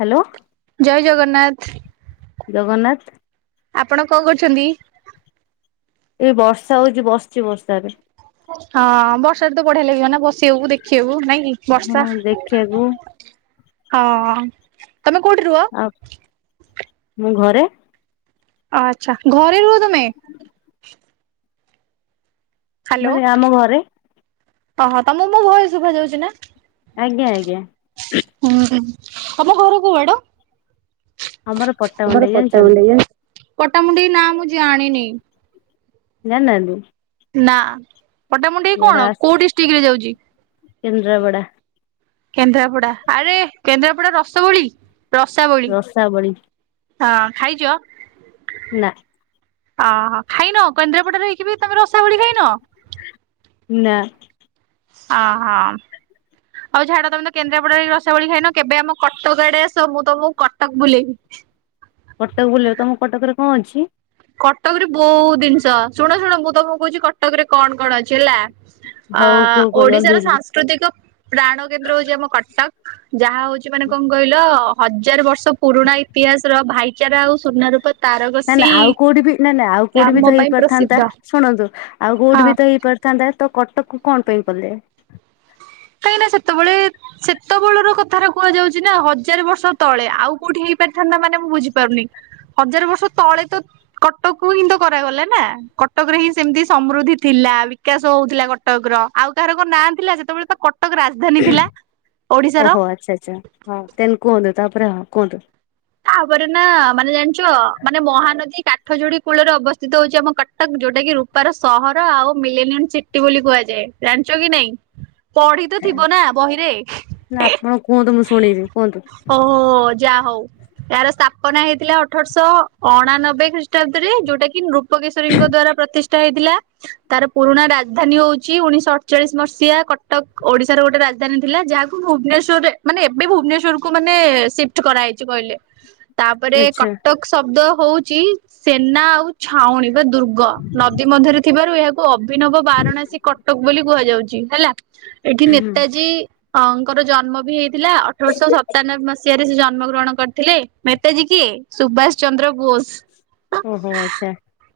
Hello. ଜୟ ଜଗନ୍ନାଥ। ଜଗନ୍ନାଥ। ଆପଣ କଣ କରୁଛନ୍ତି? ଏଇ ବର୍ଷା ହଉଛି ବସିଛି ବର୍ଷାରେ। ହଁ ବର୍ଷାାରେ ତ ବଢିଆ ଲାଗିବ ନା ବସିବାକୁ ଦେଖିବାକୁ। ନାଇଁକି ବର୍ଷା, ହଁ ଦେଖିବାକୁ ହଁ ତମେ କୋଉଠି ରୁହ? ଆଉ ମୁଁ ଘରେ। ଆଚ୍ଛା ଘରେ ରୁହ ତମେ? ମାନେ ଆମ ଘରେ। ହଁ ହଁ ତମକୁ ମୋ ଭଏସ୍ ଶୁଭା ଯାଉଛି ନା? ଆଜ୍ଞା ଆଜ୍ଞା। ତମ ଘର କଉ ଆଡ? ଆମର ପଟ୍ଟା ଘର ମଣ୍ଡେଇ ପଟାମୁଣ୍ଡେଇ ଜାଣିଛନ୍ତି ବା, ପଟାମୁଣ୍ଡେଇ ନାଁ ମୁଁ ଜାଣିନି। ଜାଣିନାହାନ୍ତି? ନା ପଟାମୁଣ୍ଡେଇ କଣ କୋଉ ଡିଷ୍ଟ୍ରିକ୍ଟ୍ ରେ ଯାଉଛି? କେନ୍ଦ୍ରାପଡ଼ା। କେନ୍ଦ୍ରାପଡା ଆରେ କେନ୍ଦ୍ରାପଡା ରସବଳି ରସାବଳି। ରସାବଳି ହଁ ଖାଇଛ? ନା। ଆ ହଁ ଖାଇନ କେନ୍ଦ୍ରାପଡାରେ ରହିକି ବି ତମେ ରସାବଳି ଖାଇନ? ନା। ଅ ହଁ। ହଉ ଛାଡ ତମେ ତ କେନ୍ଦ୍ରାପଡାରେ ରସାବଳି ଖାଇନ କେବେ ଆମ କଟକ ଆଡେ ଆସ ମୁଁ ତମକୁ କଟକ ବୁଲେଇିବି। କଟକ ବୁଲେଇବ ତମ କଟକରେ କଣ ଅଛି? କଟକରେ ବହୁତ ଜିନିଷ ଶୁଣ ଶୁଣ ମୁଁ ତମକୁ କହୁଛି କଟକରେ କଣ କଣ ଅଛି ହେଲା। ଅ ହଉ କୁହ କୁହ ଜଲଦି ଓଡିଶାର ଜଲଦି ସାଂସୁ ସାସ୍କୃତିକ ପ୍ରାଣ କେନ୍ଦ୍ର ହଉଛି ଆମ କଟକ, ଯାହା ହଉଛି ମାନେ କଣ କହିଲ ହଜାର ବର୍ଷ। ତ ପୁରୁଣା ଇତିହାସର ଭାଇଚାରା ଆଉ ସୁନା ରୂପା ନା ନା ତାରକସି ଆଉ କୋଉଠି ବି ନା ନା ଆଉ କୋଉଠି ବି ତ ହେଇପାରଥାନ୍ତା ଶୁଣନ୍ତୁ ଆଉ ହଁ। କୋଉଠି ବି ତ ହେଇ ହେଇପାରିଥାନ୍ତା ତ କଟକକୁ କଣ ପାଇଁ କଲେ? କାହିଁକିନା ସେତେବେଳେ। ସେତେବେଳର କଥାଟା କୁହାଯାଉଚି ନା ହଜାର ବର୍ଷ ତଳେ ଆଉ କୋଉଠି ହେଇପାରିଥାନ୍ତା ମାନେ ମୁଁ ବୁଝିପାରୁନି। ହଜାର ବର୍ଷ ତଳେ ତ କଟକ ହିଁ ତ କରାଗଲା ନା କ କଟକରେ ହିଁ ସେମିତି ସମୃଦ୍ଧି ଥିଲା ବିକାଶ ହଉଥିଲା କଟକର ଆଉ ତାହାର କନାଁ ଥିଲା ଯେତେବେଳେ ଆ କଟକ ରାଜ ଓହୋ ଆଚ୍ଛା ଆଛା ହଁ ତେନ କୁହନ୍ତୁ ତାପରେ ହଁ କୁହନ୍ତୁ ତାପରେ ନା ମାନେ ଜାଣିଛ ମାନେ ମହାନଦୀ କା ଠ ଯୋଡ଼ି କୂଳରେ ଅବସ୍ଥିତ ହେଉଛି ଆମ କଟକ ଯୋଉ ଟାକି ରୂପାର ସହର ଆଉ ମିଲେନୀୟମ ସି ସିଟି ବୋଲି କୁହାଯାଏ ଜାଣିଛ କି ନାଇଁ। ପଢି ତ ଥିବ ନା ବହିରେ। ନା ଆପଣ କୁହନ୍ତୁ ମୁଁ ଶୁଣିବି କୁହନ୍ତୁ। ଓହୋ ହୋ ଯା ହଉ। ଏହାର ସ୍ଥାପନା ହେଇଥିଲା ଅଠରଶହ ଅଣାନବେ ଖ୍ରୀଷ୍ଟାବ୍ଦରେ ଯୋଉଟା କି ନୃ ଗ କେଶରୀ ଙ୍କ ଦ୍ଵାରା ପ୍ରତିଷ୍ଠା ହେଇଥିଲା। ତାର ପୁରୁଣା ରାଜଧାନୀ ହଉଛି ଉଣେଇଶହ ଅଠଚାଳିଶ ମସିହା କଟକ ଓଡିଶାର ଗୋଟେ ରାଜଧାନୀ ଥିଲା ଯାହାକୁ ଭୁବନେଶ୍ଵରରେ ମାନେ ଏବେ ଭୁବନେଶ୍ଵରକୁ ମାନେ ସିଫ୍ଟ କରାହେଇଛି କହିଲେ। ତାପରେ ଆଚ୍ଛା କଟକ ଶବ୍ଦ ହଉଛି ସେନା ଆଉ ଛାଉଣୀ ବା ଦୁର ଗ ନଦୀ ମଧ୍ୟରେ ଥିବାରୁ ଏହାକୁ ଅଭିନବ ବାରାଣାସୀ କଟକ ବୋଲି କୁହାଯାଉଛି ହେଲା। ଏଠି ହୁଁ ନେତାଜୀ ଅଙ୍କର ଜନ୍ମ ବି ହେଇ ଥିଲା ଅଠରଶହ ସତାନବେ ମସିହାରେ ସେ ଜନ୍ମଗ୍ରହଣ କରି ଥିଲେ ମେତାେଜୀ କିଏ ସୁଭାଷ ଚନ୍ଦ୍ର ବୋଷ। ଓହୋ ଆଚ୍ଛା।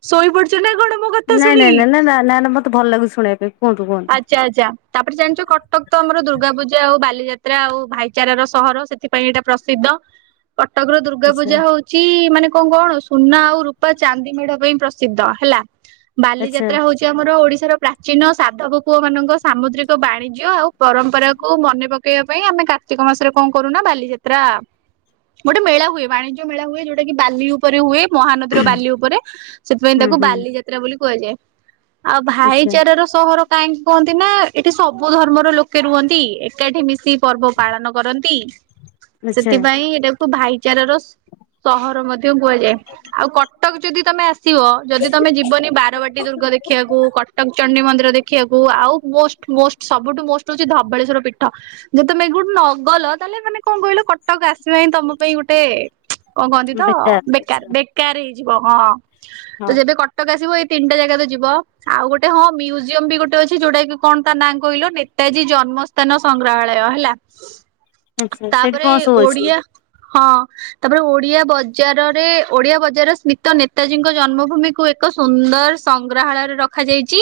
ଶୋଇପଡୁଛ ନା କଣ ମୋ କଥା ନାଇଁ ନାଇଁ ଶୁଣିକି? ନାଇଁ ନା ନା ମତେ ଭଲ ଲାଗୁନି ଶୁଣିବା ପାଇଁ। କୁହନ୍ତୁ କୁହନ୍ତୁ ଆଚ୍ଛା ଆଚ୍ଛା। ତାପରେ ଜାଣିଛ କଟକ ତ ଆମର ଦୁର୍ଗା ପୂଜା ଆଉ ବାଲିଯାତ୍ରା ଆଉ ଭାଇଚାରା ର ସହର ସେଥିପାଇଁ ଏଇଟା ପ୍ରସିଦ୍ଧ। କଟକ ର ଦୁର୍ଗା ଆଚ୍ଛା। ପୂଜା ହଉ ଚି ମାନେ କଣ କଣ ସୁନା ଆଉ ରୂପା ଚାନ୍ଦି ମେଢ ପାଇଁ ପ୍ରସିଦ୍ଧ ହେଲା। ଆଚ୍ଛା ବାଲିଯାତ୍ରା ହଉଛି ଆମର ଓଡିଶାର ପ୍ରାଚୀନ ସାଧବ ପୁଅ ମାନଙ୍କ ସାମୁଦ୍ରିକ ବାଣିଜ୍ୟ ଆଉ ପରମ୍ପରାକୁ ମନେ ପକେଇବା ପାଇଁ ଆମେ କା କାର୍ତ୍ତିକ ମାସରେ କଣ କରୁନା ନା ବାଲିଯାତ୍ରା ଗୋଟେ ମେଳା ହୁଏ ବାଣିଜ୍ୟ ମେଳା ହୁଏ ଯୋଉଟା କି ବାଲି ଉ ଉପରେ ହୁଏ ମହାନଦୀର ବାଲି ଉପରେ ସେଥିପାଇଁ ହୁଁ ତାକୁ ହୁଁ ବାଲି ଯାତ୍ରା ବୋଲି କୁହାଯାଏ। ଆଉ ଆଚ୍ଛା ଭାଇଚାର ର ସହର କାହିଁକି କହନ୍ତି ନା ଏଠି ସବୁ ଧର୍ମର ଲୋକେ ରୁହନ୍ତି ଏକାଠିମିଶି ପର୍ବ ପାଳନକରନ୍ତି। [inaudible] ଆଚ୍ଛା ସେଥିପାଇଁ ଏଇଟାକୁ ଭାଇଚାର ର ସହର ମଧ୍ୟ କୁହାଯାଏ ଆଉ କଟକ ଯଦି ତମେ ଆସିବ ଯଦି ତମେ ଯିବନି ବାରବାଟୀ ଦୁର୍ଗ ଦେଖିବାକୁ କଟକ ଚଣ୍ଡୀମନ୍ଦିର ଦେଖିବାକୁ ଆଉ ମୋଷ୍ଟ ମୋଷ୍ଟ ସବୁଠୁ ମୋଷ୍ଟ ହଉଛି ଧବଳେଶ୍ଵର ପୀଠ। ଯଦି ତମେ ଏଠୁ ନଗଲ ତାହେଲେ ମାନେ କଣ କହିଲ କଟକ ଆସିବା ହିଁ ତମ ପାଇଁ ଗୋଟେ କଣ କହନ୍ତି ତ ବେକାର ବେକାର ହେଇଯିବ ହଁ ତ ହଁ। ଯେବେ କ ଟକ ଆସିବ ଏଇ ତିନଟା ଜାଗାରେ ଯିବ ଆଉ ଗୋଟେ ହଁ ମିଉଜି ଜୀୟମ ବି ଗୋଟେ ଅଛି ଯୋଉଟା କି କଣ ତା ନାଁ କହିଲ ନେତାଜୀ ଜନ୍ମସ୍ଥାନ ସଂଗ୍ରହାଳୟ ହେଲା। ଆଚ୍ଛା ସେଇଠି ତାପରେ କଣ ସବୁ ଅଛି ଓଡିଆ ହଁ ତାପରେ ଓଡିଆ ବଜାରରେ ଓଡିଆ ବଜାର ସ୍ମିତ ନେତାଜୀଙ୍କ ଜନ୍ମଭୂମିକୁ ଏକ ସୁନ୍ଦର ସଂଗ୍ରହାଳୟରେ ରଖାଯାଇଛି।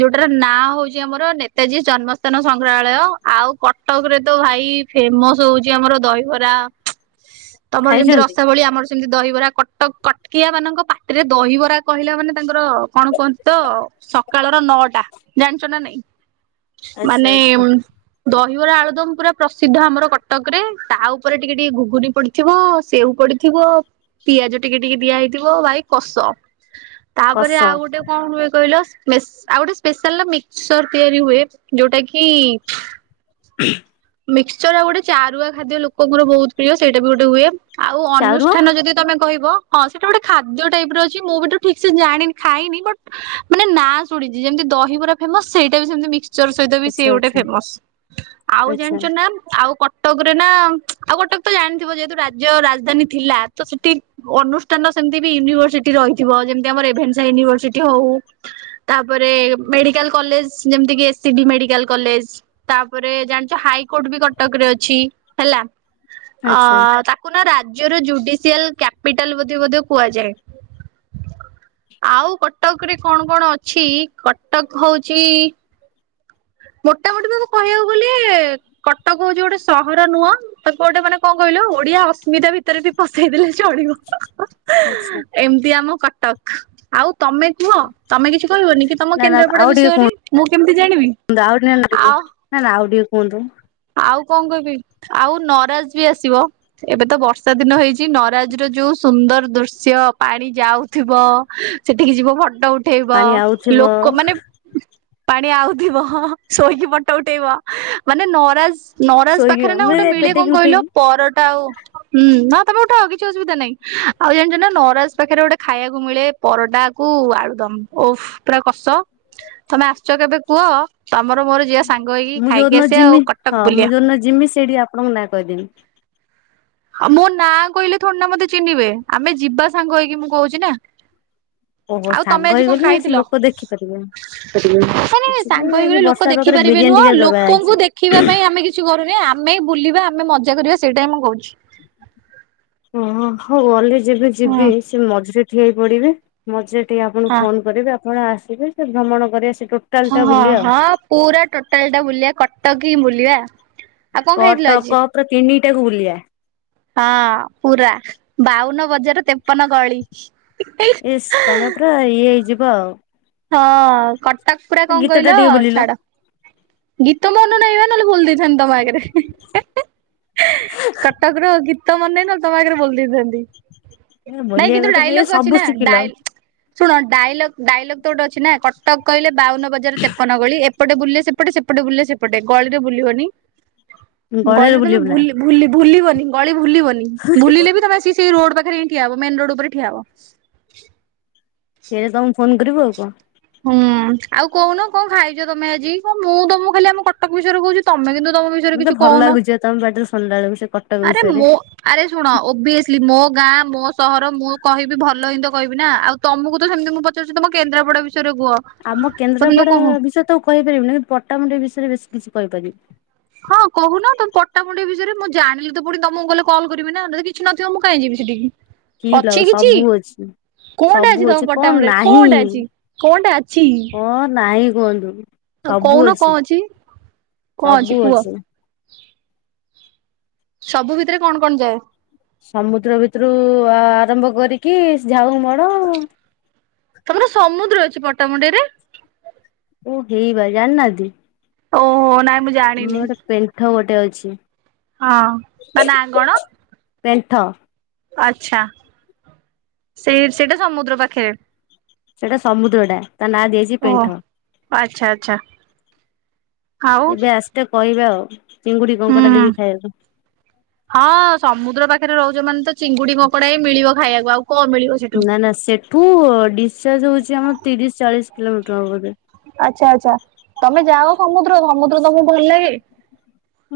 ଯୋଉଟାର ନାଁ ହଉଛି ଆମର ନେତାଜୀ ଜନ୍ମସ୍ଥାନ ସଂଗ୍ରହାଳୟ ଆଉ କଟକ ରେ ତ ଭାଇ ଫେମସ ହଉଛି ଆମର ଦହିହରା ତମର ଯେମିତି ଖାଇଛନ୍ତି ରସ ବଳି ଆମର ସେମତି ଦହିବରା କଟକ କଟକିଆ ମାନଙ୍କ ପାଟିରେ ଦହିବରା କହିଲା ମାନେ ତାଙ୍କର କଣ କୁହନ୍ତି ତ ସକାଳର ନଅଟା ଜାଣିଛ ନା ନାଇଁ ଆଚ୍ଛା ମାନେ ଆଚ୍ଛା ଦହିବରା ଆଳୁଦମ ପୁରା ପ୍ରସିଦ୍ଧ ଆମର କଟକରେ ତା ଉପରେ ଟିକେ ଟିକେ ଘୁଘୁନି ପଡି ଥିବ ସେଉ ପଡିଥିବ ପିଆଜ ଟିକେ ଟିକେ ଦିଆହଇଥିବ ଭାଇ କସ। ତାପରେ କଷ ଆଉ ଗୋଟେ କଣ ହୁଏ କହିଲ ମେସ ଆଉ ଗୋଟେ ସ୍ପେସାଲ ମିକ୍ସଚର ତିଆରି ହୁଏ, ଯୋଉଟା କି [inaudible] ମିକ୍ସଚର ଆଉ ଗୋଟେ ଚାରୁଆ ଖାଦ୍ୟ ଲୋକଙ୍କର ବହୁତ ପ୍ରିୟ ସେଇଟା ବି ଗୋଟେ ହୁଏ। ଆଉ ଚାରୁଆ ଅନୁଷ୍ଠାନ ଯଦି ତମେ କହିବ ହଁ ସେଇଟା ଗୋଟେ ଖାଦ୍ୟ ଟାଇପ୍ ର ଅଛି ମୁଁ ବି ତ ଠିକ୍ସେ ଜାଣିନି, ଖାଇନି। ବଟ୍ ମାନେ ନାଁ ଶୁଣିଛି ଯେମିତି ଦହିବରା ଫେମସ ସେଇଟା ବି ସେମିତିି ମିକ୍ସ୍ ମିକ୍ସଚର ସହିତ ବି ସିଏ ଆଚ୍ଛା ଗୋଟେ ଆଚ୍ଛା ଫେମସ୍। ଆଉ ଆଚ୍ଛା ଜାଣିଛୁ ଆଉ କଟକ ରେ ନା ଆଉ ଗୋଟେ ତ ଜାଣିଥିବ ଯେହେତୁ ରାଜ୍ୟର ରାଜଧାନୀ ଥିଲା, ତ ସେଠି ଅନୁଷ୍ଠାନ ସେମିତି ବି ୟୁନିଭରସିଟି ରହିଁଥିବ ଯେମିତି ଆମର ରେଭେନ୍ସା ୟୁନିଭର୍ସିଟି ହଉ। ତାପରେ ମେଡିକାଲ କଲେଜ୍ ଯେମତି କି S C B medical college. ତାପରେ ଜା ହାଇକୋର୍ଟ ବି କଟକରେ ଅଛି ହେଲା। ଅ ଆଚ୍ଛା ତା ତାକୁ ନା ରାଜ୍ୟର ଜୁଡିସିଆଲ କ୍ୟାପିଟାଲ ବୋଧେ ବୋଧେ କୁହାଯାଏ। ଆଉ କଟକ ରେ କଣ କଣ ଅଛି? କଟକ ହଉଛି ମୋଟାମୋଟି ତାକୁ କହିବାକୁ ଗଲେ କଟକ ହଉଛି ଗୋଟେ ସହର ନୁହଁ। ତାକୁ ଗୋଟେମାନେ କଣ କହିଲୁ ଓଡିଆ ଅସ୍ମିତା ଭିତରେ ବି ପସେଇଦଲେ ଚଲିବ। ଆଚ୍ଛା। ଏମିତି ଆମ କଟକ। ଆଉ ତମେ କୁହ, ତମେ କିଛି କହିବନି କି ତମ ନା ନା କେନ୍ଦ୍ରାପଡ଼ା ଆଉ ଟିକେ ବିଷୟରେ? କୁହନ୍ତୁ ମୁଁ କେମିତି ଜାଣିବି। [unintelligible] ନା ଆଉ ନା ଆଉଟିକେ କୁହନ୍ତୁ। ଆଉ କଣ କହିବି? ଆଉ ନରାଜ ବି ଆସିବ। ଏବେ ତ ବର୍ଷାଦିନ ହେଇଛି ନରାଜର ଯୋଉ ସୁନ୍ଦରଦୃଶ୍ୟ! ପାଣି ଯାଉଥିବ। ସେଠିକି ଯିବ ଫଟୋ ଉଠେଇବ। ପାଣି ଆଉଥିବ ଲୋକ ମାନେ ପାଣି ଆଉଥିବ ଶୋଇକି ଫଟୋ ଉଠେଇବ। ମାନେ ନରାଜ ନରାଜ ଶୋଇକି ପାଖରେ ନା ମୁଁ ଗୋଟେ ଏବେ ମିଳେ କଣ ପେଟେଇକି ଉଠେଇବି। କହିଲ- ପରଟା ଆଉ ହୁଁ ହଁ ତମେ ଉଠ କିଛି ଅସୁବିଧା ନାହିଁ, ଆଉ ଜାଣିଛ ନା ନରାଜ ପାଖରେ ଗୋଟେ ଖାଇବାକୁ ମିଳେ ପରଟାକୁ ଆଳୁଦମ୍। ଓଫ୍ ପୁରା କଷ। ତମେ ଆସୁଛ କେବେ କୁହ? ତମର ମୋର ଜିଆ ସାଙ୍ଗ ହେଇକି ମୁଁ ଖାଇକି ଯୋଉଦିନ ଆସିଆ ଆଉ ଯିମି କଟ୍ ହଁ ମୁଁ ଯୋଉଦିନ ଜିମି ସେଇଠି ଆପଣଙ୍କ ନାଁ କହିଦେବି। ଆଉ ମୋ ନାଁ କହିଲେ ଥୋଡି ନା ମତେ ଚିହ୍ନିବେ, ଆମେ ଯିବା ସାଙ୍ଗ ହେଇକି ମୁଁ କହୁଛି ନା। ଓହୋ ଆଉ ସାଙ୍ଗ ତମେ ଆଜି କଣ ହେଇଗଲେ ନା ସେ ଖାଇଥିଲ? ଲୋକ ଦେଖିପାରିବେ। ମାନେ ସାଙ୍ଗ କିଛି ନାଇଁ ଆଜି ହେଇକିଗଲେ ଲୋ ଲୋକ ବର୍ଷା ପାଗରେ ଦେଖିପାରିବେ ବିରିୟାନୀ ନୁହଁ ଟିକେ ଦବା ହେଇଛି। ଲୋକଙ୍କୁ ଦେଖିବା ପାଇଁ ଆମେ କି କିଛି କରୁନେ। ଆମେ ବୁଲିବା, ଆମେ ମଜା କରିବା, ସେଇଟା ହିଁ ମୁଁ କହୁଛି। ଓ ହଉ ଗଲେ ଯେବେ ହୁଁ ଯିବି ସେ ମଝିରେ ଠିଆହେଇ ପଡିବେ। ମଝିରେ ଟିକେ ହଁ ଆପଣଙ୍କୁ ଫୋନ କରିବି ଆପଣ ଆସିବେ ସେଠୁ ଭ୍ରମଣ କରିବା। ସେ ହଁ ଟା ବୁଲିବା ଆଉ। ହଁ ପୁରା ଟୋଟାଲ ଟା ବୁଲିବା କଟକ ହିଁ ବୁଲିବା। ଆଉ କଣ କ ଖାଇଥିଲ ଟ ଆଜି? କ ପୁରା ତିନିଟାକୁ ବୁଲିଆ। ହଁ, ପୁରା। ବାଉନବଜାର ତେପନ ଗଳି। ଇସ୍, ତମେ ପୁରା ଇଏ ହେଇଯିବ ଆଉ। ହଁ, କଟକ ପୁରା କଣ ଗୀତ ଟା ଟିକେ କହିଲ- ବୋଲିଲ। ଛାଡ। ଗୀତ ମନ ନାଇଁବା ନହେଲେ ବୋଲି ଦେଇଥାନ୍ତି ତମ ଆଗରେ। କଟକ ର ଗୀ ଗୀତ ମନେ ନାଇଁ ନହଲେ ତମ ଆଗରେ ବୋଲି ଦେଇଥାନ୍ତି, ନାଇଁ ବୋଲିବା କିନ୍ତୁ କଥା ଏ ଡାଇଲଗ୍ ଅଛି ସବୁ ନା। ଶିଖିଲ ଡ଼ାଇ ଶୁଣ ଡାଇଲଗ୍, ଡାଇଲଗ୍ ତ ଗୋଟେ ଅଛି ନା କଟକ କହିଲେ ବାଉନ ବଜାର ତେପନ ଗଳି ଏପଟେ ବୁଲିଲେ ସେପ ସେପଟେ ସେପଟେ ବୁଲିଲେ ସେପଟେ ଗଳିରେ ବୁଲିବନି। ଗଳେରେ ଗଳିରେ ତମେ ବୁଲିବୁନା ଭୁଲି ଭୁଲି ଭୁଲିବନି ଗଳି ଭୁଲିବନି ଭୁଲିଲେ ବି ତମେ ଆସି ସେଇ ରୋଡ ପାଖରେ ହିଁ ଠିଆହବୁ ମେନ୍ ରୋଡ ଉପରେ ଠିଆହବ। ଠିଆହେଇ ତମକୁ ଫୋନ କରିବୁ ଆଉ କଣ। ହୁଁ ଆଉ କୋହୁନ କଣ ଖାଇଚ ତମେ ଆଜି? ହ ମୁଁ ତମକୁ ଖାଲି ଆମ କଟକ ବିଷୟରେ କୋହୁଚି ତମେ କିନ୍ତୁ ତମ ବିଷୟରେ ମତେ କିଛି ଭଲ କୋହୁନ ଲାଗୁଛି ତମ ପାଟିରୁ ଶୁଣିଲା ବେଳକୁ ସେ କଟକ ଆରେ ବିଷୟରେ। ମୋ ଆରେ ଶୁଣ ଓବିଏସେଲି ମୋ ଗାଁ ମୋ ସହର ମୁଁ କହିବି ଭଲ ହିଁ ତ କହିବି ନା ଆଉ ତମକୁ ତ ସେମିତି ମୁଁ ପଚାରୁଚି ତମ କେନ୍ଦ୍ରାପଡ଼ା ବିଷୟରେ କୁହ। ଆମ ତମେ ତ କେନ୍ଦ୍ରାପଡା କହୁ ବିଷୟରେ ତ ଆଉ କହିପାରିବିନି କିନ୍ତୁ ପଟ୍ଟାମୁଣ୍ଡେଇ ବିଷୟରେ ବେଶୀ କିଛି କହିପାରିବି। ହଁ କୋହୁନ ତମ ପଟ୍ଟାମୁଣ୍ଡେଇ ବିଷୟରେ ମୁଁ ଜାଣିଲେ ତ ପୁଣି ତମକୁ ଗଲେ କଲ୍ କରିବି ନା ଯଦି କି କିଛି ନଥିବ ମୁଁ କାଇଁ ଯିବି ସେଠିକି। କି ଲ ଅଛି କିଛି ସବୁ ଅଛି‌। କଣଟା ସବୁ ତମ ଅଛି କଣ ପଟ୍ଟାମୁଣ୍ଡେଇ ନାହିଁ କଣଟା ଅଛି କଣଟା ଅଛି? କଣ ନାହିଁ କୁହନ୍ତୁ। ଆଉ ସବୁ କହୁନ କଣ ଅଛି କଣ ସବୁ କୁହ? ଅଛି। ସବୁ ଭିତରେ କଣ କଣ ଯାଏ? ସମୁଦ୍ର ଭିତୁରୁ ଆରମ୍ଭ କରିକି ଝାଉଁ ମଣ। ତମର ସମୁଦ୍ର ଅଛି ପଟ୍ଟାମୁଣ୍ଡେଇରେ ଓ ହେଇ ବା ଜାଣିନାହାନ୍ତି। ଓହୋ ନାଇଁ ମୁଁ ଜାଣିନି ଆମର ଗୋଟେ ପେଣ୍ଠ ଗୋଟେ ଅଛି। ହଁ ତା ନାଁ କଣ? ପେଣ୍ଠ। ଆଛା ସେଇ ସେଇଟା ସମୁଦ୍ର ପାଖେରେ। ସେଟା ସମୁଦ୍ରଟା ତା ନାଁ ଦିଆ ହେଇଛି। ଓ ଆଚ୍ଛା ଆଚ୍ଛା ଆଉ। [unintelligible] କହିବା ଆଉ ଚିଙ୍ଗୁଡି କଙ୍କଡ଼ା ହୁଁ। ଦେବି ଖାଇବାକୁ। ହଁ ସମୁଦ୍ର ପାଖେରେ ରହୁଚ ମାନେ ତ ଚିଙ୍ଗୁଡି କଙ୍କଡା ହିଁ ମିଳିବ ଖାଇବାକୁ ଆଉ କଣ ମିଳିବ। ସେଠୁ। ନା ନା ସେଠୁ ଡିସଚାର୍ଜ ହଉଚି ଆମର ତିରିଶି ଚାଳିଶି କିଲୋମିଟର ହବ ବୋଧେ। ଆଚ୍ଛା ଆଚ୍ଛା ତମେ ଯାଅ ସମୁଦ୍ରକୁ ସମୁଦ୍ର ତମକୁ ଭଲ ଲାଗେ?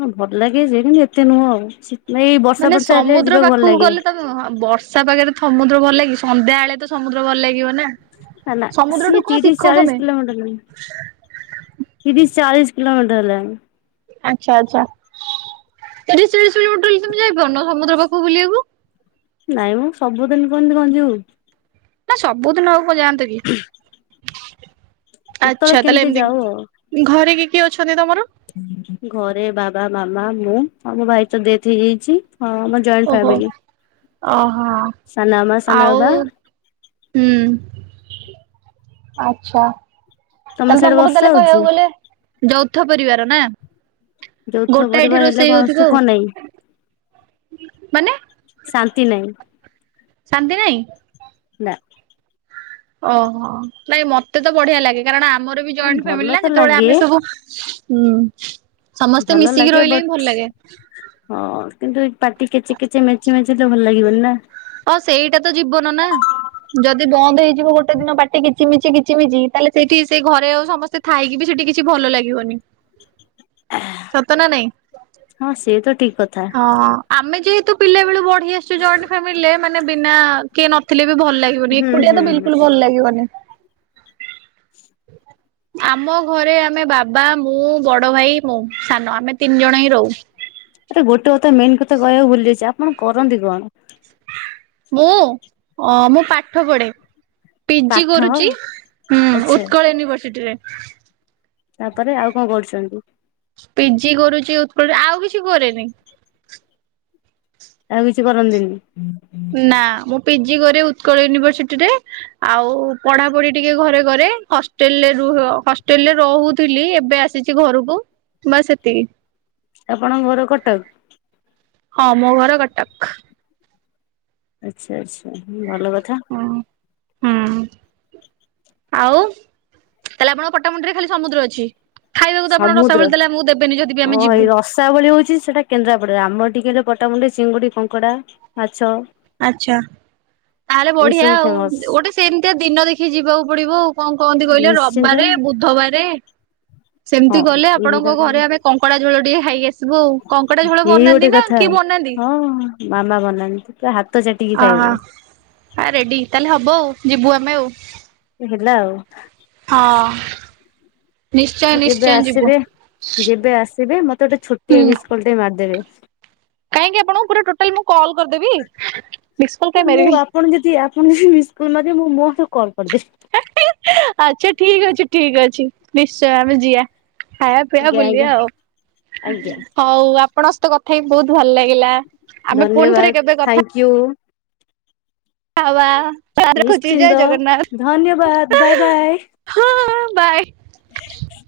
ହଁ ଭଲ ଲାଗେ ଯେ କିନ୍ତୁ ଏତେ ନୁହଁ ଆଉ ଏଇ ବର୍ଷା ଫର୍ଷା ହେଲେ ଯିବାକୁ ଭଲ ଲାଗେ। ହଁ ବର୍ଷା ପାାଗରେ ଥମୁଦ୍ର ଭଲ ଲାଗିବ ସନ୍ଧ୍ୟାଏଳେ ତ ସମୁଦ୍ର ଭଲ ଲାଗିବ ନା। ହେଲା ସମୁଦ୍ରଠୁ ସିଏ କଣ ତିରିଶି ଶିଖ ତମେ ଚାଳିଶି କିଲୋମିଟର। ତିରିଶି ଚାଳିଶି କିଲୋମିଟର ହେଲାଣି। ଆଚ୍ଛା ଆଚ୍ଛା ତିରିଶି ଚାଳିଶି କିଲୋମିଟଲ ତମେ ଯାଇପାରୁନ ସମୁଦ୍ର ପାଖକୁ ବୁଲିବାକୁ। ନାଇଁ ମ ସବୁଦିନି କେମିତି କଣ ଯିବୁ? ଆ ସବୁଦିନ ଆଉ କଣ ଯାଆନ୍ତ କି କେତେବେଳେ ଆଚ୍ଛା ତାହେଲେ କେମିତି ଯାଉ ଆଉ ଏମିତି। ଘରେ କିଏ କିଏ ଅଛନ୍ତି ତମର? ଘରେ ବାବା ମାମା ମୁଁ ଆଉ ମୋ ଭାଇ ତ ଡେଥ୍ ହେଇଯାଇଛି ହଁ। ମା ଜଏଣ୍ଟ ଓହୋ। ଫ୍ୟାମିଲି ଓହୋ ସାନାମା ସାନ ଆଉ ବାବା। ହୁଁ ଆଚ୍ଛା। ତମ ତାହେଲେ ସିଆଡେ ତମର ବର୍ଷା ତାହେଲେ ହଉଛି? କହିବାକୁ ଗଲେ ଯୌଥ ପରିବାର ନା। ଯୌଥ ଗୋଟାଏଠି ପରିବାର ହେଲେ ରୋଷେଇ କଣ ହଉଥିବ ଆଉ ସୁଖ ନାହିଁ? ମାନେ ଶାନ୍ତି ନାହିଁ। ଶାନ୍ତି ନାଇଁ। ନା ଓହୋ ନାଇଁ ମତେ ତ ବଢିଆ ଲାଗେ। କାରଣ ଆମର ବି ଜଏଣ୍ଟ ଭଲ ଫ୍ୟାମିଲି ନା ତ ଯେତେବେଳେ ଲାଗେ ଆମେ ସବୁ ହୁଁ। ସମସ୍ତେ ଭଲ ମିଶିକି ଲାଗେ ରହିଲେ ହିଁ ଭଲ ବଟ୍ ଲାଗେ ହଁ କିନ୍ତୁ ଏ ପାଟି କେଚି କେଚି ମେଞ୍ଚି ମେଚ ତ ଭଲ ଲାଗିବନି ନା ହଁ ସେଇଟା ତ ଯିବନ ନା। ଯଦି ବନ୍ଦ ହେଇଯିବ ଗୋଟେ ଦିନ ପାଟି କିଚି ମିଚି କିଚି ମିଚି ତାହେଲେ ସେଇଠି ସେଇ ଘରେ ଆଉ ସମସ୍ତେ ଥାଇକି ବି ସେଠି କିଛି ଭଲ ଲାଗିବନି। ସତ ନା ନାଇଁ ହଁ ସେ ତ ଠିକ କଥା। ହଁ। ଆମେ ଯେହେତୁ ପିଲା ବେଳୁ ବଢି ଆସିଛୁ ଜଏଣ୍ଟ ଫ୍ୟାମିଲିରେ ମାନେ ବିନା କିଏ ନଥିଲେ ବି ଭଲ ଲାଗେ ହୁଁ ଏକୁଟିଆ ହୁଁ ତ ହୁଁ। ବିଲକୁଲ୍ ଭଲ ଲାଗିବନି। ଆମ ଘରେ ଆମେ ବାବା ମୁଁ ବଡ ଭାଇ ମୁଁ ସାନ ଆମେ ତିନି ଜଣ ହିଁ ରହୁ। ଆରେ ଗୋଟେ କଥା ମେନ୍ କଥା କହିବାକୁ ଭୁଲି ଯାଇଛି ଆପଣ କରନ୍ତି କଣ? ମୁଁ ଅ ମୁଁ ପାଠ ପଢେ। ପିଜି ପାଠ କରୁଛି ହୁଁ ଆଚ୍ଛା ଉତ୍କଳ ୟୁନିଭରସିଟିରେ। ତାପରେ ଆଉ କଣ କରୁଛନ୍ତି? ପିଜି କରୁଛି ଉତ୍କଳରେ ଆଉ କିଛି କରେନି। ଆଉ କିଛି କରନ୍ତିନି? ନା ମୁଁ ପିଜି କରେ ଉତ୍କଳ ୟୁନିଭଏସିଟିରେ ଆଉ ପଢାପଢି ଟିକେ ଘରେ କରେ ହଷ୍ଟେଲରେ ର ହଷ୍ଟେଲରେ ରହୁଥିଲି ଏବେ ଆସି ଆସିଛି ଘରକୁ ବାସ୍ ସେତିକି। ଆପଣଙ୍କ ଘର କଟକ? ହଁ ମୋ ଘର କଟକ। ଆଚ୍ଛା ଆଚ୍ଛା ହୁଁ ଭଲ କଥା। ହଁ, ହୁଁ। ଆଉ ତାହେଲେ ଆପଣଙ୍କ ପଟାମୁଣ୍ତେଇ ରେଖାଲି ସମୁଦ୍ର ଅଛି? ଖାଇବାକୁ ତ ଆପଣ ରସାଵଳି ଦେଲେ ଆମକୁ ଦେବେନି ଯଦି ବି ଆମେ ଯିବୁ। ରଶାବଳି ହେଉଛି ସେଇଟା କେନ୍ଦ୍ରାପଡ଼ାରେ ଆମର ଏଠିକାର ପଟାମୁଣ୍ଡେଇ ଚିଙ୍ଗୁଡ଼ି, କଙ୍କଡ଼ା, ମାଛ ଆଚ୍ଛା। ତାହେଲେ ଏଇ ବଢିଆ ସବୁ ଆଉ ଫେମସ ଗୋଟେ ସେମିତିଆ ଦିନ ଦେଖି ଯିବାକୁ ପଡିବ ଆଉ କଣ କହନ୍ତି କହିଲେ ରବ ନିଶ୍ଚିନ୍ତ ବାରେ, ବୁଧବାରେ ସେମିତି ହଁ ଗଲେ ଏଇ ଆପଣଙ୍କ ଦିଟା ଘରେ ଆମେ କଙ୍କଡା ଝୋଳ ଟିକେ ଖାଇକ ଆସିବୁ ଆଉ କଙ୍କଡା ଝୋଳ ଏଇ ଗୋଟେ ବନାନ୍ତି ନା କଥା କିଏ ବନାନ୍ତି? ହଁ ମାମା ବନନ୍ତିି ପୁରା ହାତ ଚାଟିକି ଅ ଖାଇବେ ହଁ ଆ ରେଡି ତାହେଲେ ହବ ଆଉ ଯିବୁ ଆମେ ଆଉ। ହେଲା ଆଉ। ହଁ। ନିଶ୍ଚୟ ମୁଁ ଯେବେ ନିଶ୍ଚୟ ଯିବୁ ଆସିବେ ଯେବେ ଆସିବେ ମତେ ଗୋଟେ ଛୋଟିଆ ହୁଁ ମିସକଲ ଟେ ମାରିଦେବେ। କାହିଁକି ଆପଣଙ୍କୁ ପୁରା ଟୋଟାଲ ମୁଁ କଲ୍ କରିଦେବି ମିସକଲ୍ ନା କାହିଁ ମୁଁ ମାରିବି। ଆପଣ ଯଦି ଆପଣ ଯଦି ମିସକଲ୍ ମାରିଵେ ମୁଁ ମୋ ସହ କଲ କରିଦେଵି [unintelligible] [unintelligible] ଆଛା ଠିକ୍ ଅଛି ଠିକ୍ ଅଛି ନିଶ୍ଚୟ ଆମେ ଯିବା। ଖାଇବା ପିଇବା ଆଜ୍ଞା ବୁଲିବା ଆଜ୍ଞା ଆଉ। ଆଜ୍ଞା ହଉ ଆପଣଙ୍କ ସହିତ କଥା ହେଇକି ବହୁତ୍ ଭଲ ଲାଗିଲା ଆମେ ପୁଣି ଥରେ କେବେ କଥା କିଉ? ହୱା। ରଖୁଛି ଜୟ ନିଶ୍ଚିନ୍ତ ଧନ୍ୟବାଦ ଜଗନ୍ନାଥ ବାଏ ବାଏ। ହଁ ବାଏ [unintelligible] [inaudible]